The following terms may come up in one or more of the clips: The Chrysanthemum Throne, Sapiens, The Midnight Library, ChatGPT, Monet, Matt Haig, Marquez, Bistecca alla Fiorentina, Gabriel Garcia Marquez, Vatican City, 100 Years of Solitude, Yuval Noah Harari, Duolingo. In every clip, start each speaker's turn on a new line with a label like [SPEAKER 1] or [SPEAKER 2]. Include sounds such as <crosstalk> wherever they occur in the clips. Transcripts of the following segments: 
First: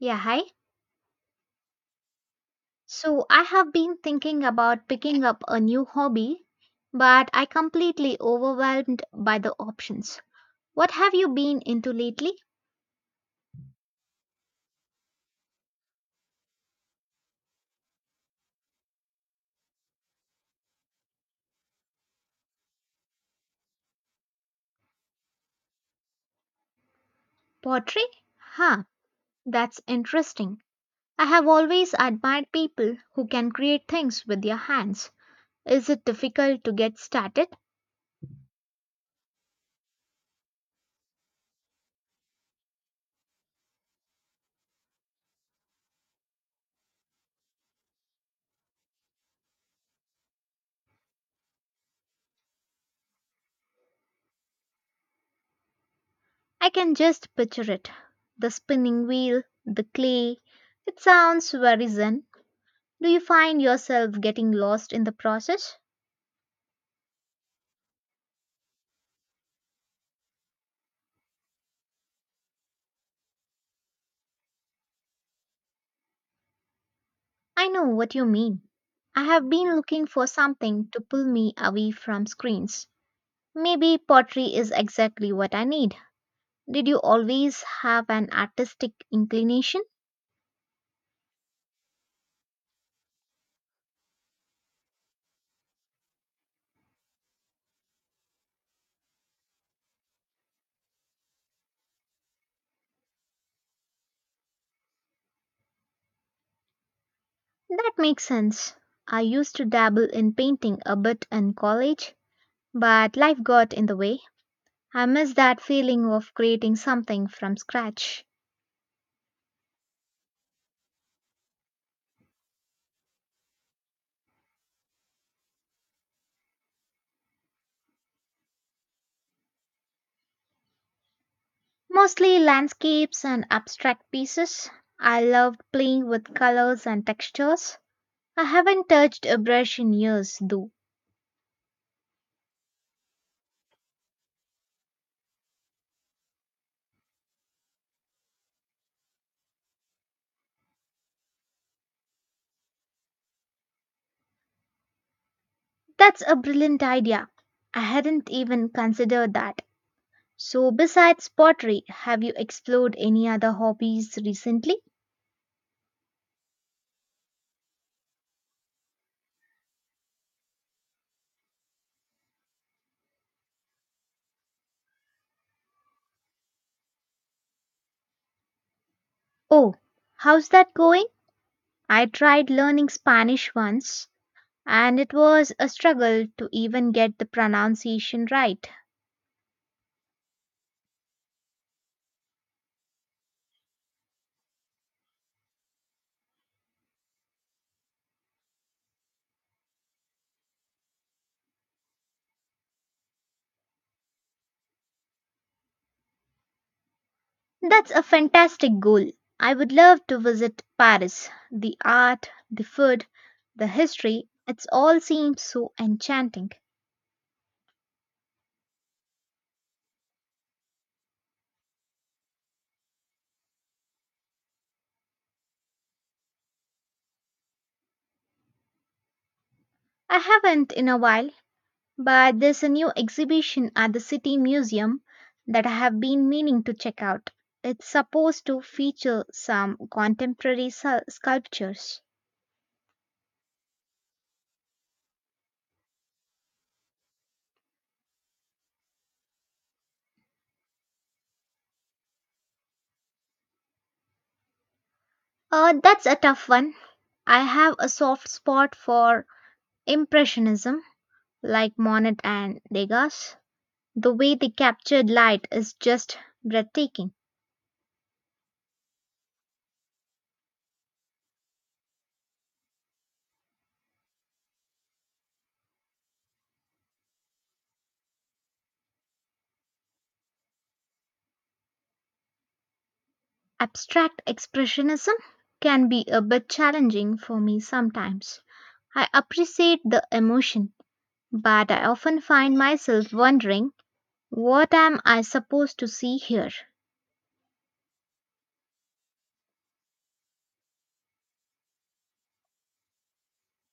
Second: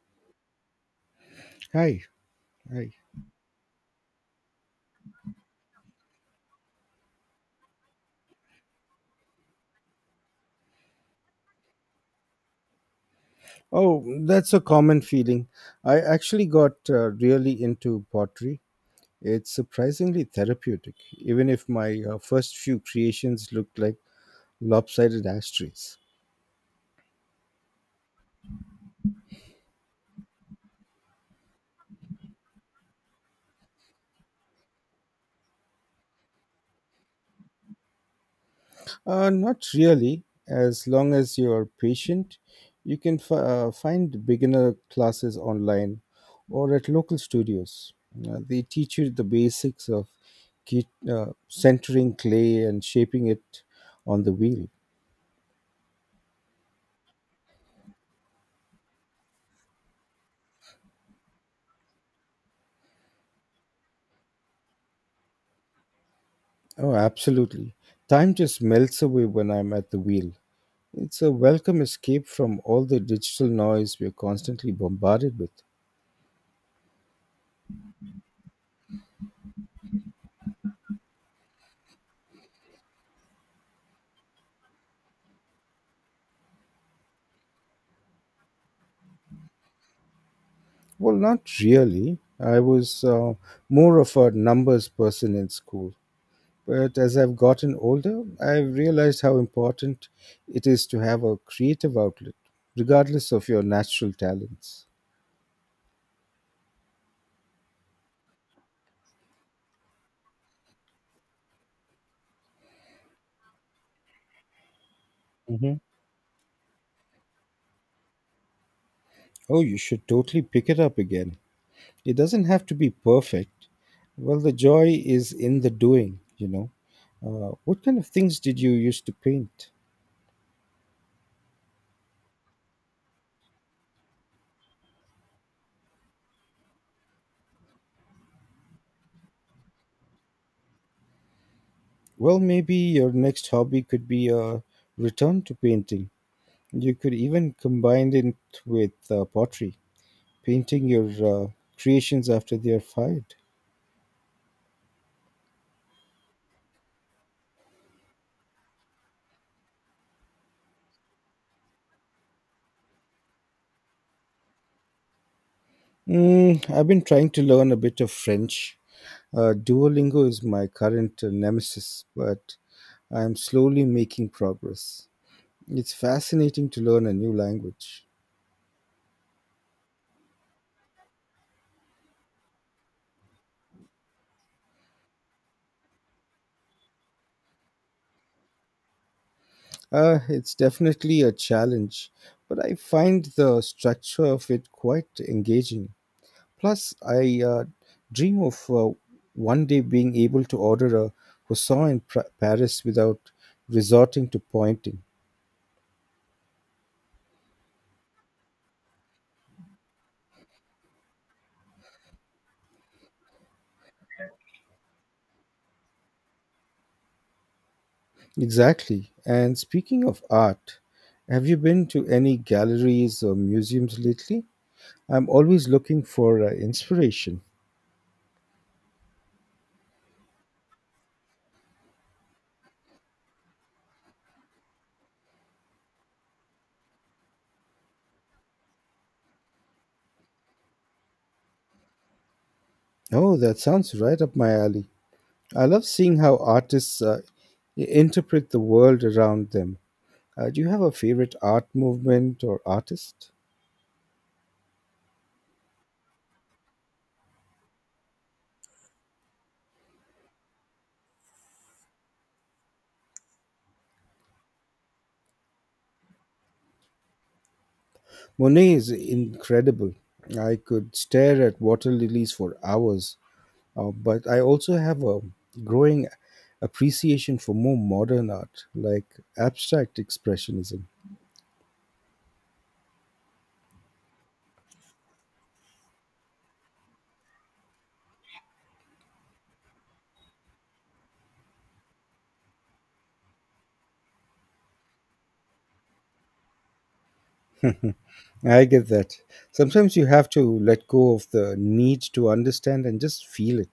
[SPEAKER 1] Yeah, hi.
[SPEAKER 2] Hi, hi.
[SPEAKER 1] So I have been thinking about picking up a new hobby, but I completely overwhelmed by the options. What have you been into lately?
[SPEAKER 2] Oh, that's a common feeling. I actually got really into pottery. It's surprisingly therapeutic, even if my first few creations looked like lopsided ashtrays.
[SPEAKER 1] Pottery? Huh, that's interesting. I have always admired people who can create things with their hands. Is it difficult to get started?
[SPEAKER 2] Not really. As long as you're patient, you can find beginner classes online or at local studios. They teach you the basics of centering clay and shaping it on the wheel.
[SPEAKER 1] I can just picture it. The spinning wheel, the clay. It sounds very zen. Do you find yourself getting lost in the process?
[SPEAKER 2] Oh, absolutely. Time just melts away when I'm at the wheel. It's a welcome escape from all the digital noise we're constantly bombarded with.
[SPEAKER 1] I know what you mean. I have been looking for something to pull me away from screens. Maybe pottery is exactly what I need. Did you always have an artistic inclination?
[SPEAKER 2] Well, not really. I was more of a numbers person in school. But as I've gotten older, I've realized how important it is to have a creative outlet, regardless of your natural talents.
[SPEAKER 1] That makes sense. I used to dabble in painting a bit in college, but life got in the way. I miss that
[SPEAKER 2] Hmm.
[SPEAKER 1] feeling of creating something from scratch.
[SPEAKER 2] Oh, you should totally pick it up again. It doesn't have to be perfect. Well, the joy is in the doing. What kind of things did you used to paint?
[SPEAKER 1] Mostly landscapes and abstract pieces. I loved playing with colors and textures. I haven't touched a brush in years, though.
[SPEAKER 2] Well, maybe your next hobby could be a return to painting. You could even combine it with pottery, painting your creations after they are fired.
[SPEAKER 1] That's a brilliant idea. I hadn't even considered that. So, besides pottery, have you explored any other hobbies recently?
[SPEAKER 2] I've been trying to learn a bit of French. Duolingo is my current nemesis, but I'm slowly making progress. It's fascinating to learn a new language.
[SPEAKER 1] Oh, how's that going? I tried learning Spanish once, and it was a struggle to even get the pronunciation right.
[SPEAKER 2] It's definitely a challenge, but I find the structure of it quite engaging. Plus, I dream of one day being able to order a croissant in Paris without resorting to pointing.
[SPEAKER 1] That's a fantastic goal. I would love to visit Paris. The art, the food, the history, it all seems so enchanting.
[SPEAKER 2] Exactly. And speaking of art, have you been to any galleries or museums lately? I'm always looking for inspiration.
[SPEAKER 1] I haven't in a while, but there's a new exhibition at the City Museum that I have been meaning to check out. It's supposed to feature some contemporary sculptures.
[SPEAKER 2] Oh, that sounds right up my alley. I love seeing how artists interpret the world around them. Do you have a favorite art movement or artist?
[SPEAKER 1] That's a tough one. I have a soft spot for Impressionism, like Monet and Degas. The way they captured light is just breathtaking.
[SPEAKER 2] Monet is incredible. I could stare at water lilies for hours, but I also have a growing appreciation for more modern art, like abstract expressionism.
[SPEAKER 1] Abstract Expressionism can be a bit challenging for me sometimes. I appreciate the emotion but I often find myself wondering what am I supposed to see here?
[SPEAKER 2] I get that. Sometimes you have to let go of the need to understand and just feel it.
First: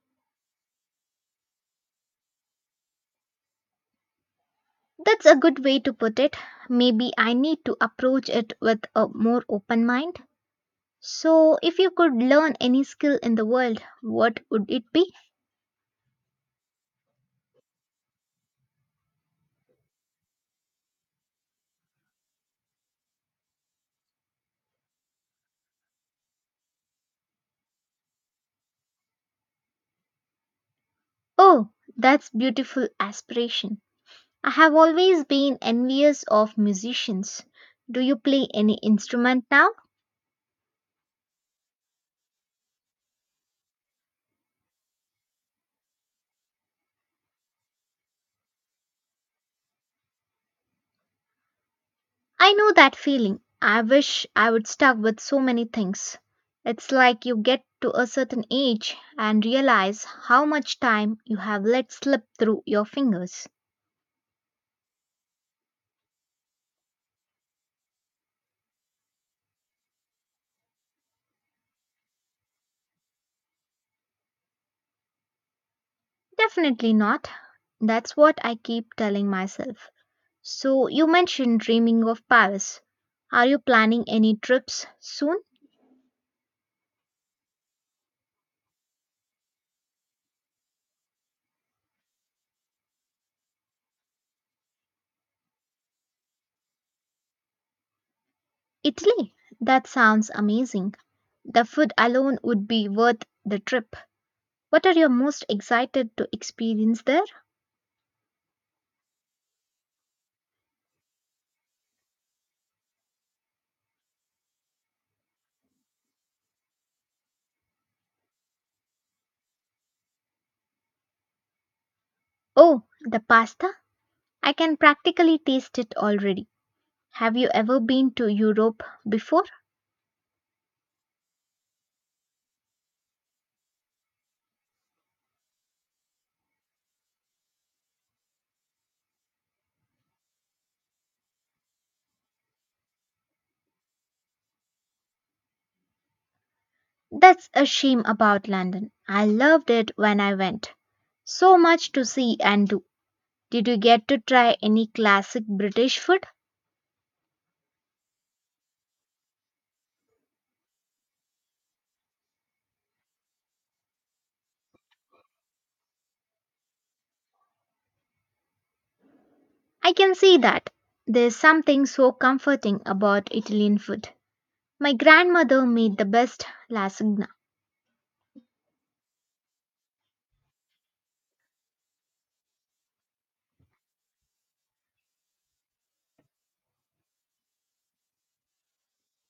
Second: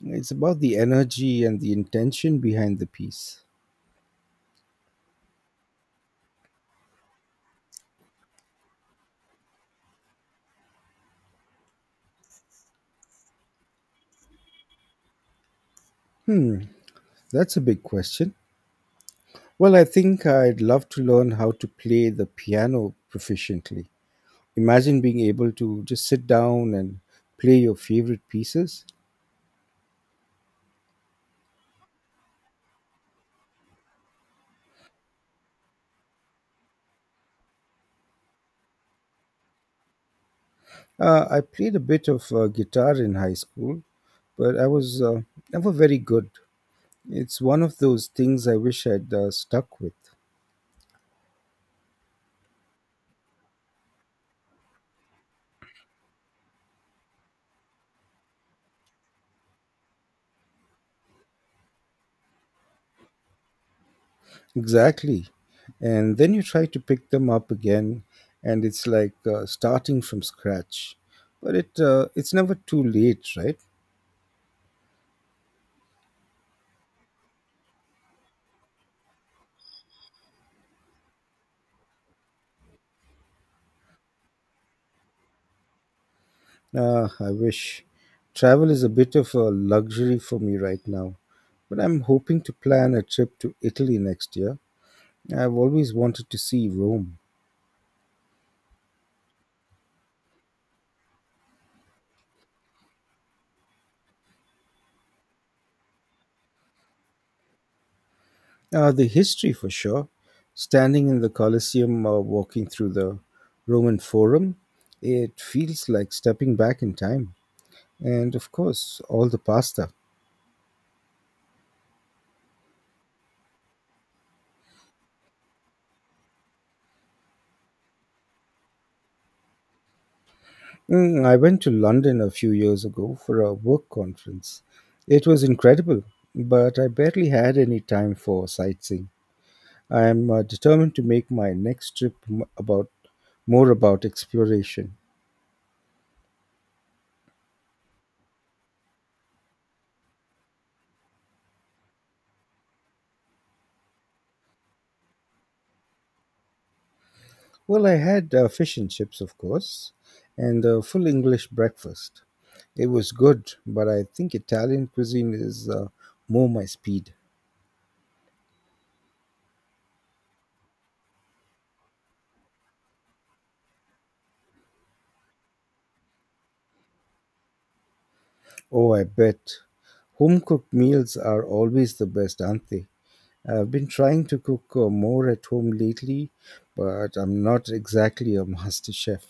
[SPEAKER 2] It's about the energy and the intention behind the piece.
[SPEAKER 1] That's a good way to put it. Maybe I need to approach it with a more open mind. So, if you could learn any skill in the world, what would it be?
[SPEAKER 2] That's a big question. Well, I think I'd love to learn how to play the piano proficiently. Imagine being able to just sit down and play your favorite pieces.
[SPEAKER 1] Oh, that's beautiful aspiration. I have always been envious of musicians. Do you play any instrument now?
[SPEAKER 2] I played a bit of guitar in high school, but I was never very good. It's one of those things I wish I'd stuck with.
[SPEAKER 1] I know that feeling. I wish I would stuck with so many things. It's like you get to a certain age and realize how much time you have let slip through your fingers.
[SPEAKER 2] Exactly. And then you try to pick them up again, and it's like starting from scratch. But it's never too late, right?
[SPEAKER 1] Definitely not. That's what I keep telling myself. So, you mentioned dreaming of Paris. Are you planning any trips soon?
[SPEAKER 2] I wish. Travel is a bit of a luxury for me right now, but I'm hoping to plan a trip to Italy next year. I've always wanted to see Rome.
[SPEAKER 1] Italy. That sounds amazing. The food alone would be worth the trip. What are you most excited to experience there?
[SPEAKER 2] The history for sure. Standing in the Colosseum or walking through the Roman Forum, it feels like stepping back in time. And of course, all the pasta.
[SPEAKER 1] Oh, the pasta. I can practically taste it already. Have you ever been to Europe before?
[SPEAKER 2] I went to London a few years ago for a work conference. It was incredible, but I barely had any time for sightseeing. I am determined to make my next trip m- about more about exploration.
[SPEAKER 1] That's a shame about London. I loved it when I went. So much to see and do. Did you get to try any classic British food?
[SPEAKER 2] Well, I had fish and chips, of course, and a full English breakfast. It was good, but I think Italian cuisine is more my speed.
[SPEAKER 1] I can see that. There's something so comforting about Italian food. My grandmother made the best lasagna.
[SPEAKER 2] Oh, I bet. Home cooked meals are always the best, aren't they? I've been trying to cook more at home lately, but I'm not exactly a <laughs> master chef.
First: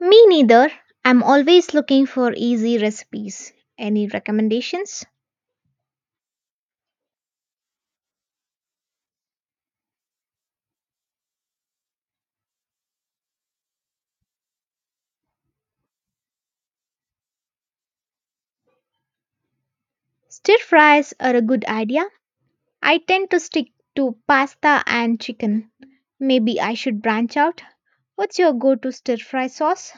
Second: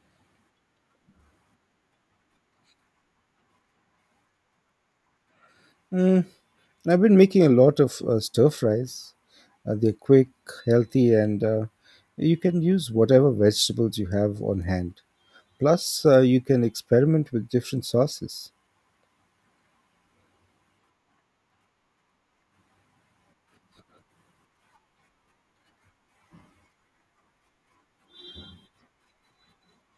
[SPEAKER 1] Me neither. I'm always looking for easy recipes. Any recommendations?
[SPEAKER 2] Mm, I've been making a lot of stir fries. They're quick, healthy, and you can use whatever vegetables you have on hand. Plus, you can experiment with different sauces.
[SPEAKER 1] Stir fries are a good idea. I tend to stick to pasta and chicken. Maybe I should branch out. What's your go to stir fry sauce?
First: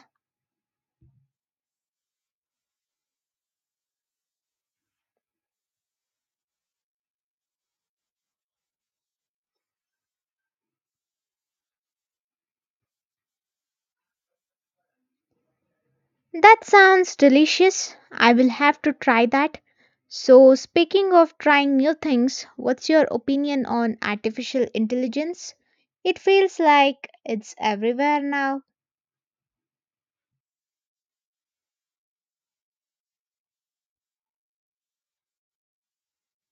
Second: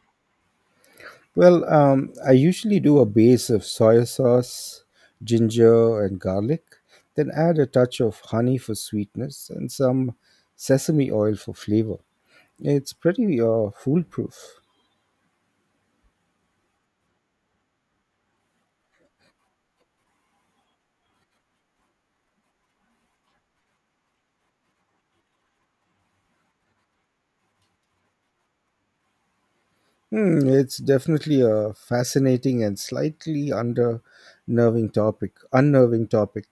[SPEAKER 2] Well, I usually do a base of soy sauce, ginger, and garlic, then add a touch of honey for sweetness and some sesame oil for flavor. It's pretty foolproof.
[SPEAKER 1] That sounds delicious. I will have to try that. So, speaking of trying new things, what's your opinion on artificial intelligence? It feels like it's everywhere now.
[SPEAKER 2] It's definitely a fascinating and slightly unnerving topic.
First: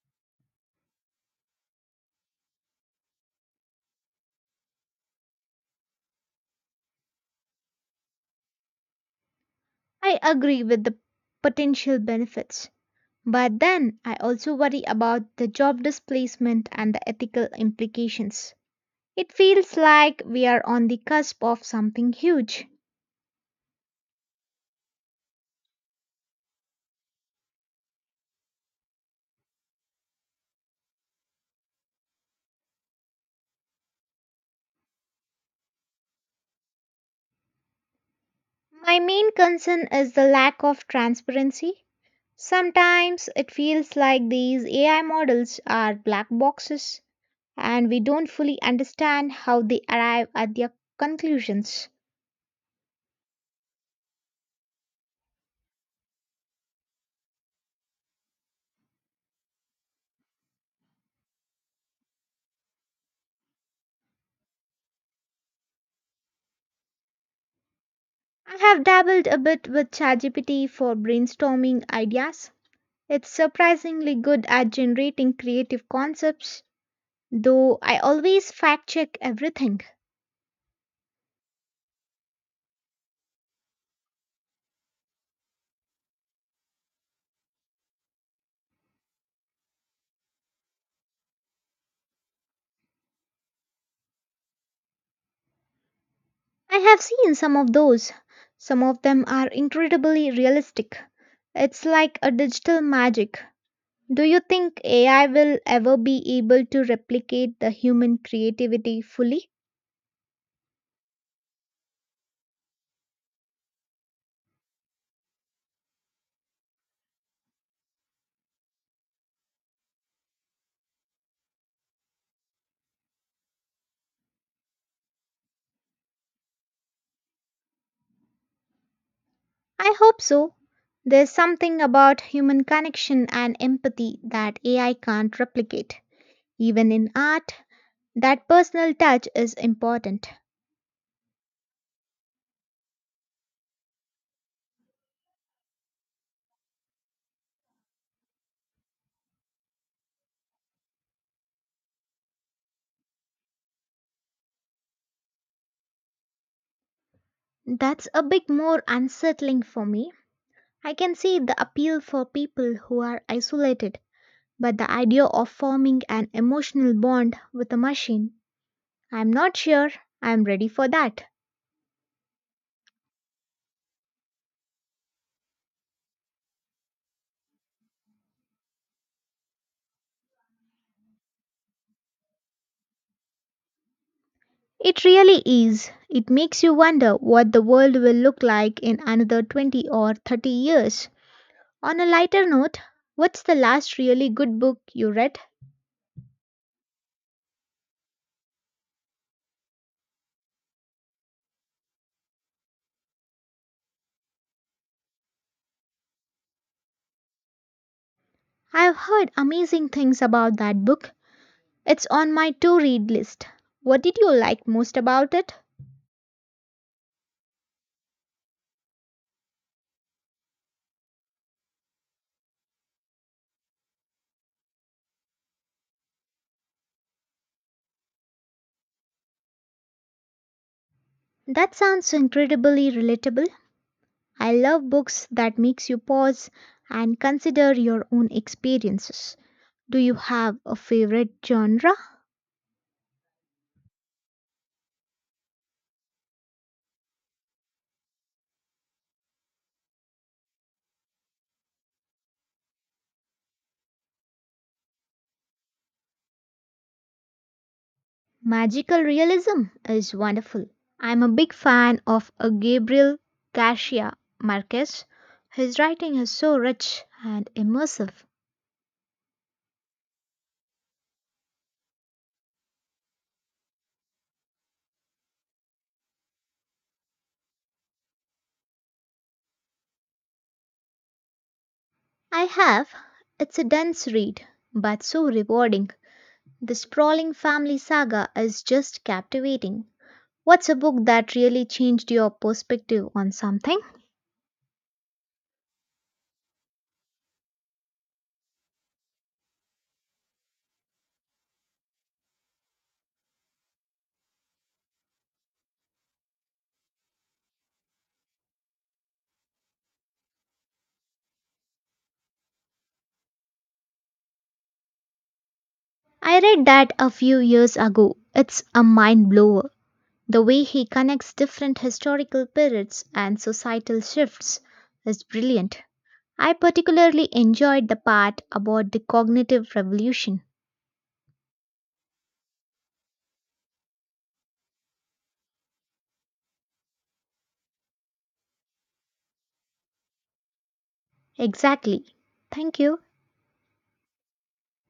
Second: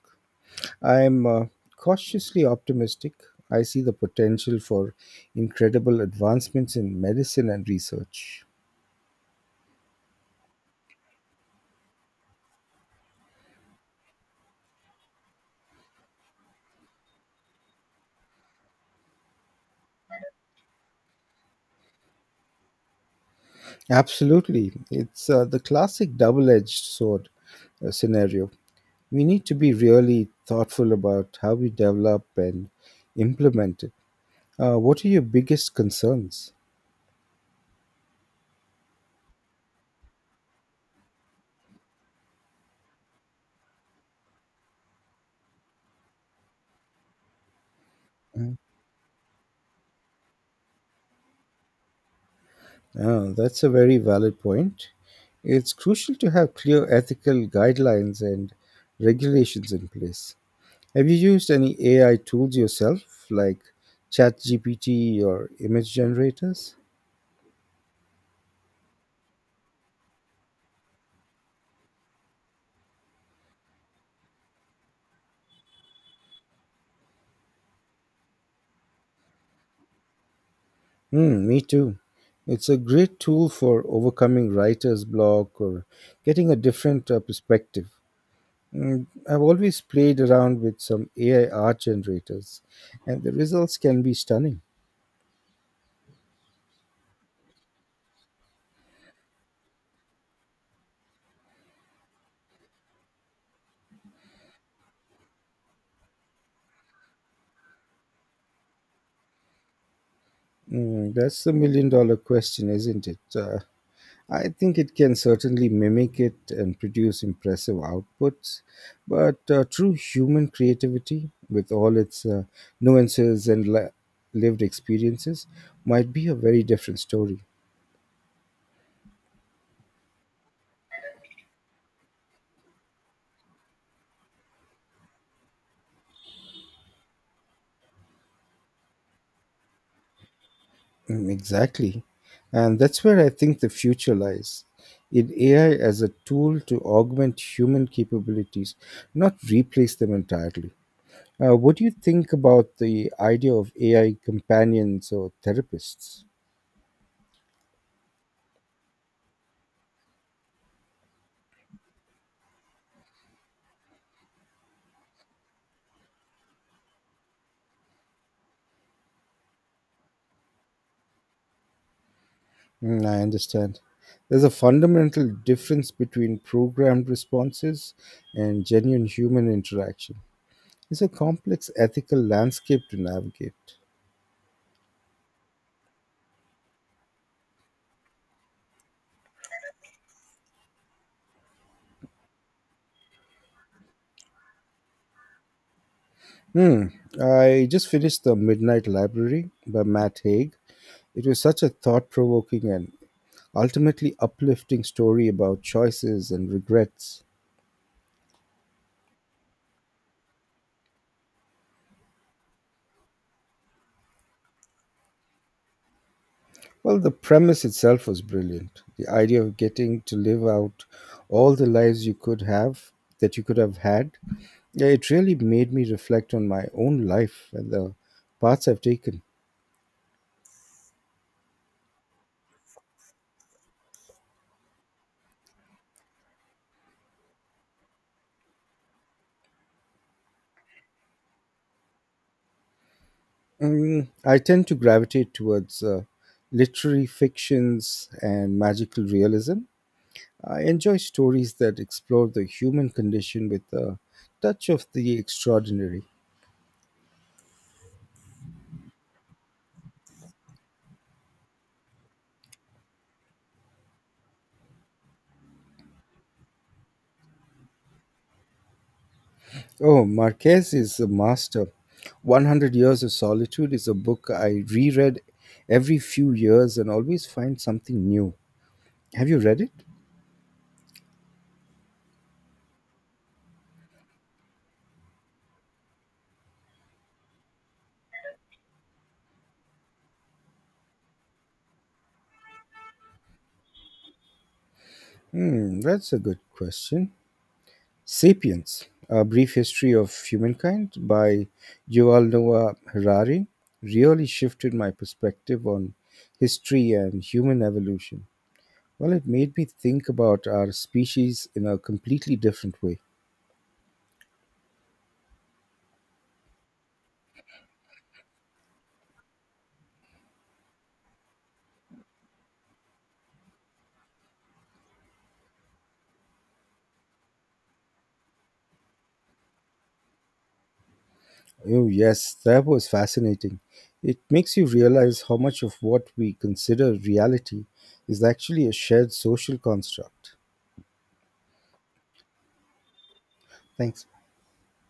[SPEAKER 2] I'm cautiously optimistic. I see the potential for incredible advancements in medicine and research.
[SPEAKER 1] I agree with the potential benefits, but then I also worry about the job displacement and the ethical implications. It feels like we are on the cusp of something huge.
[SPEAKER 2] Absolutely. It's the classic double edged sword scenario. We need to be really thoughtful about how we develop and implement it. What are your biggest concerns?
[SPEAKER 1] My main concern is the lack of transparency. Sometimes it feels like these AI models are black boxes and we don't fully understand how they arrive at their conclusions.
[SPEAKER 2] Oh, that's a very valid point. It's crucial to have clear ethical guidelines and regulations in place. Have you used any AI tools yourself, like ChatGPT or image generators?
[SPEAKER 1] I have dabbled a bit with ChatGPT for brainstorming ideas. It's surprisingly good at generating creative concepts, though I always fact check everything.
[SPEAKER 2] Me too. It's a great tool for overcoming writer's block or getting a different perspective. I've always played around with some AI art generators, and the results can be stunning.
[SPEAKER 1] I have seen some of those. Some of them are incredibly realistic. It's like a digital magic. Do you think AI will ever be able to replicate the human creativity fully?
[SPEAKER 2] That's the million dollar question, isn't it? I think it can certainly mimic it and produce impressive outputs, but true human creativity, with all its nuances and lived experiences, might be a very different story.
[SPEAKER 1] I hope so. There's something about human connection and empathy that AI can't replicate. Even in art, that personal touch is important.
[SPEAKER 2] Mm, exactly. And that's where I think the future lies in AI as a tool to augment human capabilities, not replace them entirely. What do you think about the idea of AI companions or therapists?
[SPEAKER 1] That's a bit more unsettling for me. I can see the appeal for people who are isolated. But the idea of forming an emotional bond with a machine, I'm not sure I'm ready for that.
[SPEAKER 2] I understand. There's a fundamental difference between programmed responses and genuine human interaction. It's a complex ethical landscape to navigate.
[SPEAKER 1] It really is. It makes you wonder what the world will look like in another 20 or 30 years. On a lighter note, what's the last really good book you read?
[SPEAKER 2] Hmm. I just finished The Midnight Library by Matt Haig. It was such a thought provoking and ultimately uplifting story about choices and regrets.
[SPEAKER 1] I've heard amazing things about that book. It's on my to read list. What did you like most about it?
[SPEAKER 2] Well, the premise itself was brilliant. The idea of getting to live out all the lives you could have that you could have had. Yeah, it really made me reflect on my own life and the paths I've taken.
[SPEAKER 1] That sounds incredibly relatable. I love books that makes you pause and consider your own experiences. Do you have a favorite genre?
[SPEAKER 2] I tend to gravitate towards literary fictions and magical realism. I enjoy stories that explore the human condition with a touch of the extraordinary.
[SPEAKER 1] Magical realism is wonderful. I'm a big fan of Gabriel Garcia Marquez. His writing is so rich and immersive.
[SPEAKER 2] Oh, Marquez is a master. 100 Years of Solitude is a book I reread every few years and always find something new. Have you read it?
[SPEAKER 1] I have. It's a dense read, but so rewarding. The sprawling family saga is just captivating. What's a book that really changed your perspective on something?
[SPEAKER 2] That's a good question. Sapiens, A Brief History of Humankind by Yuval Noah Harari really shifted my perspective on history and human evolution. Well, it made me think about our species in a completely different way.
[SPEAKER 1] I read that a few years ago. It's a mind blower. The way he connects different historical periods and societal shifts is brilliant. I particularly enjoyed the part about the cognitive revolution.
[SPEAKER 2] Oh, yes, that was fascinating. It makes you realize how much of what we consider reality is actually a shared social construct.
[SPEAKER 1] Exactly. Thank you.
[SPEAKER 2] Thanks.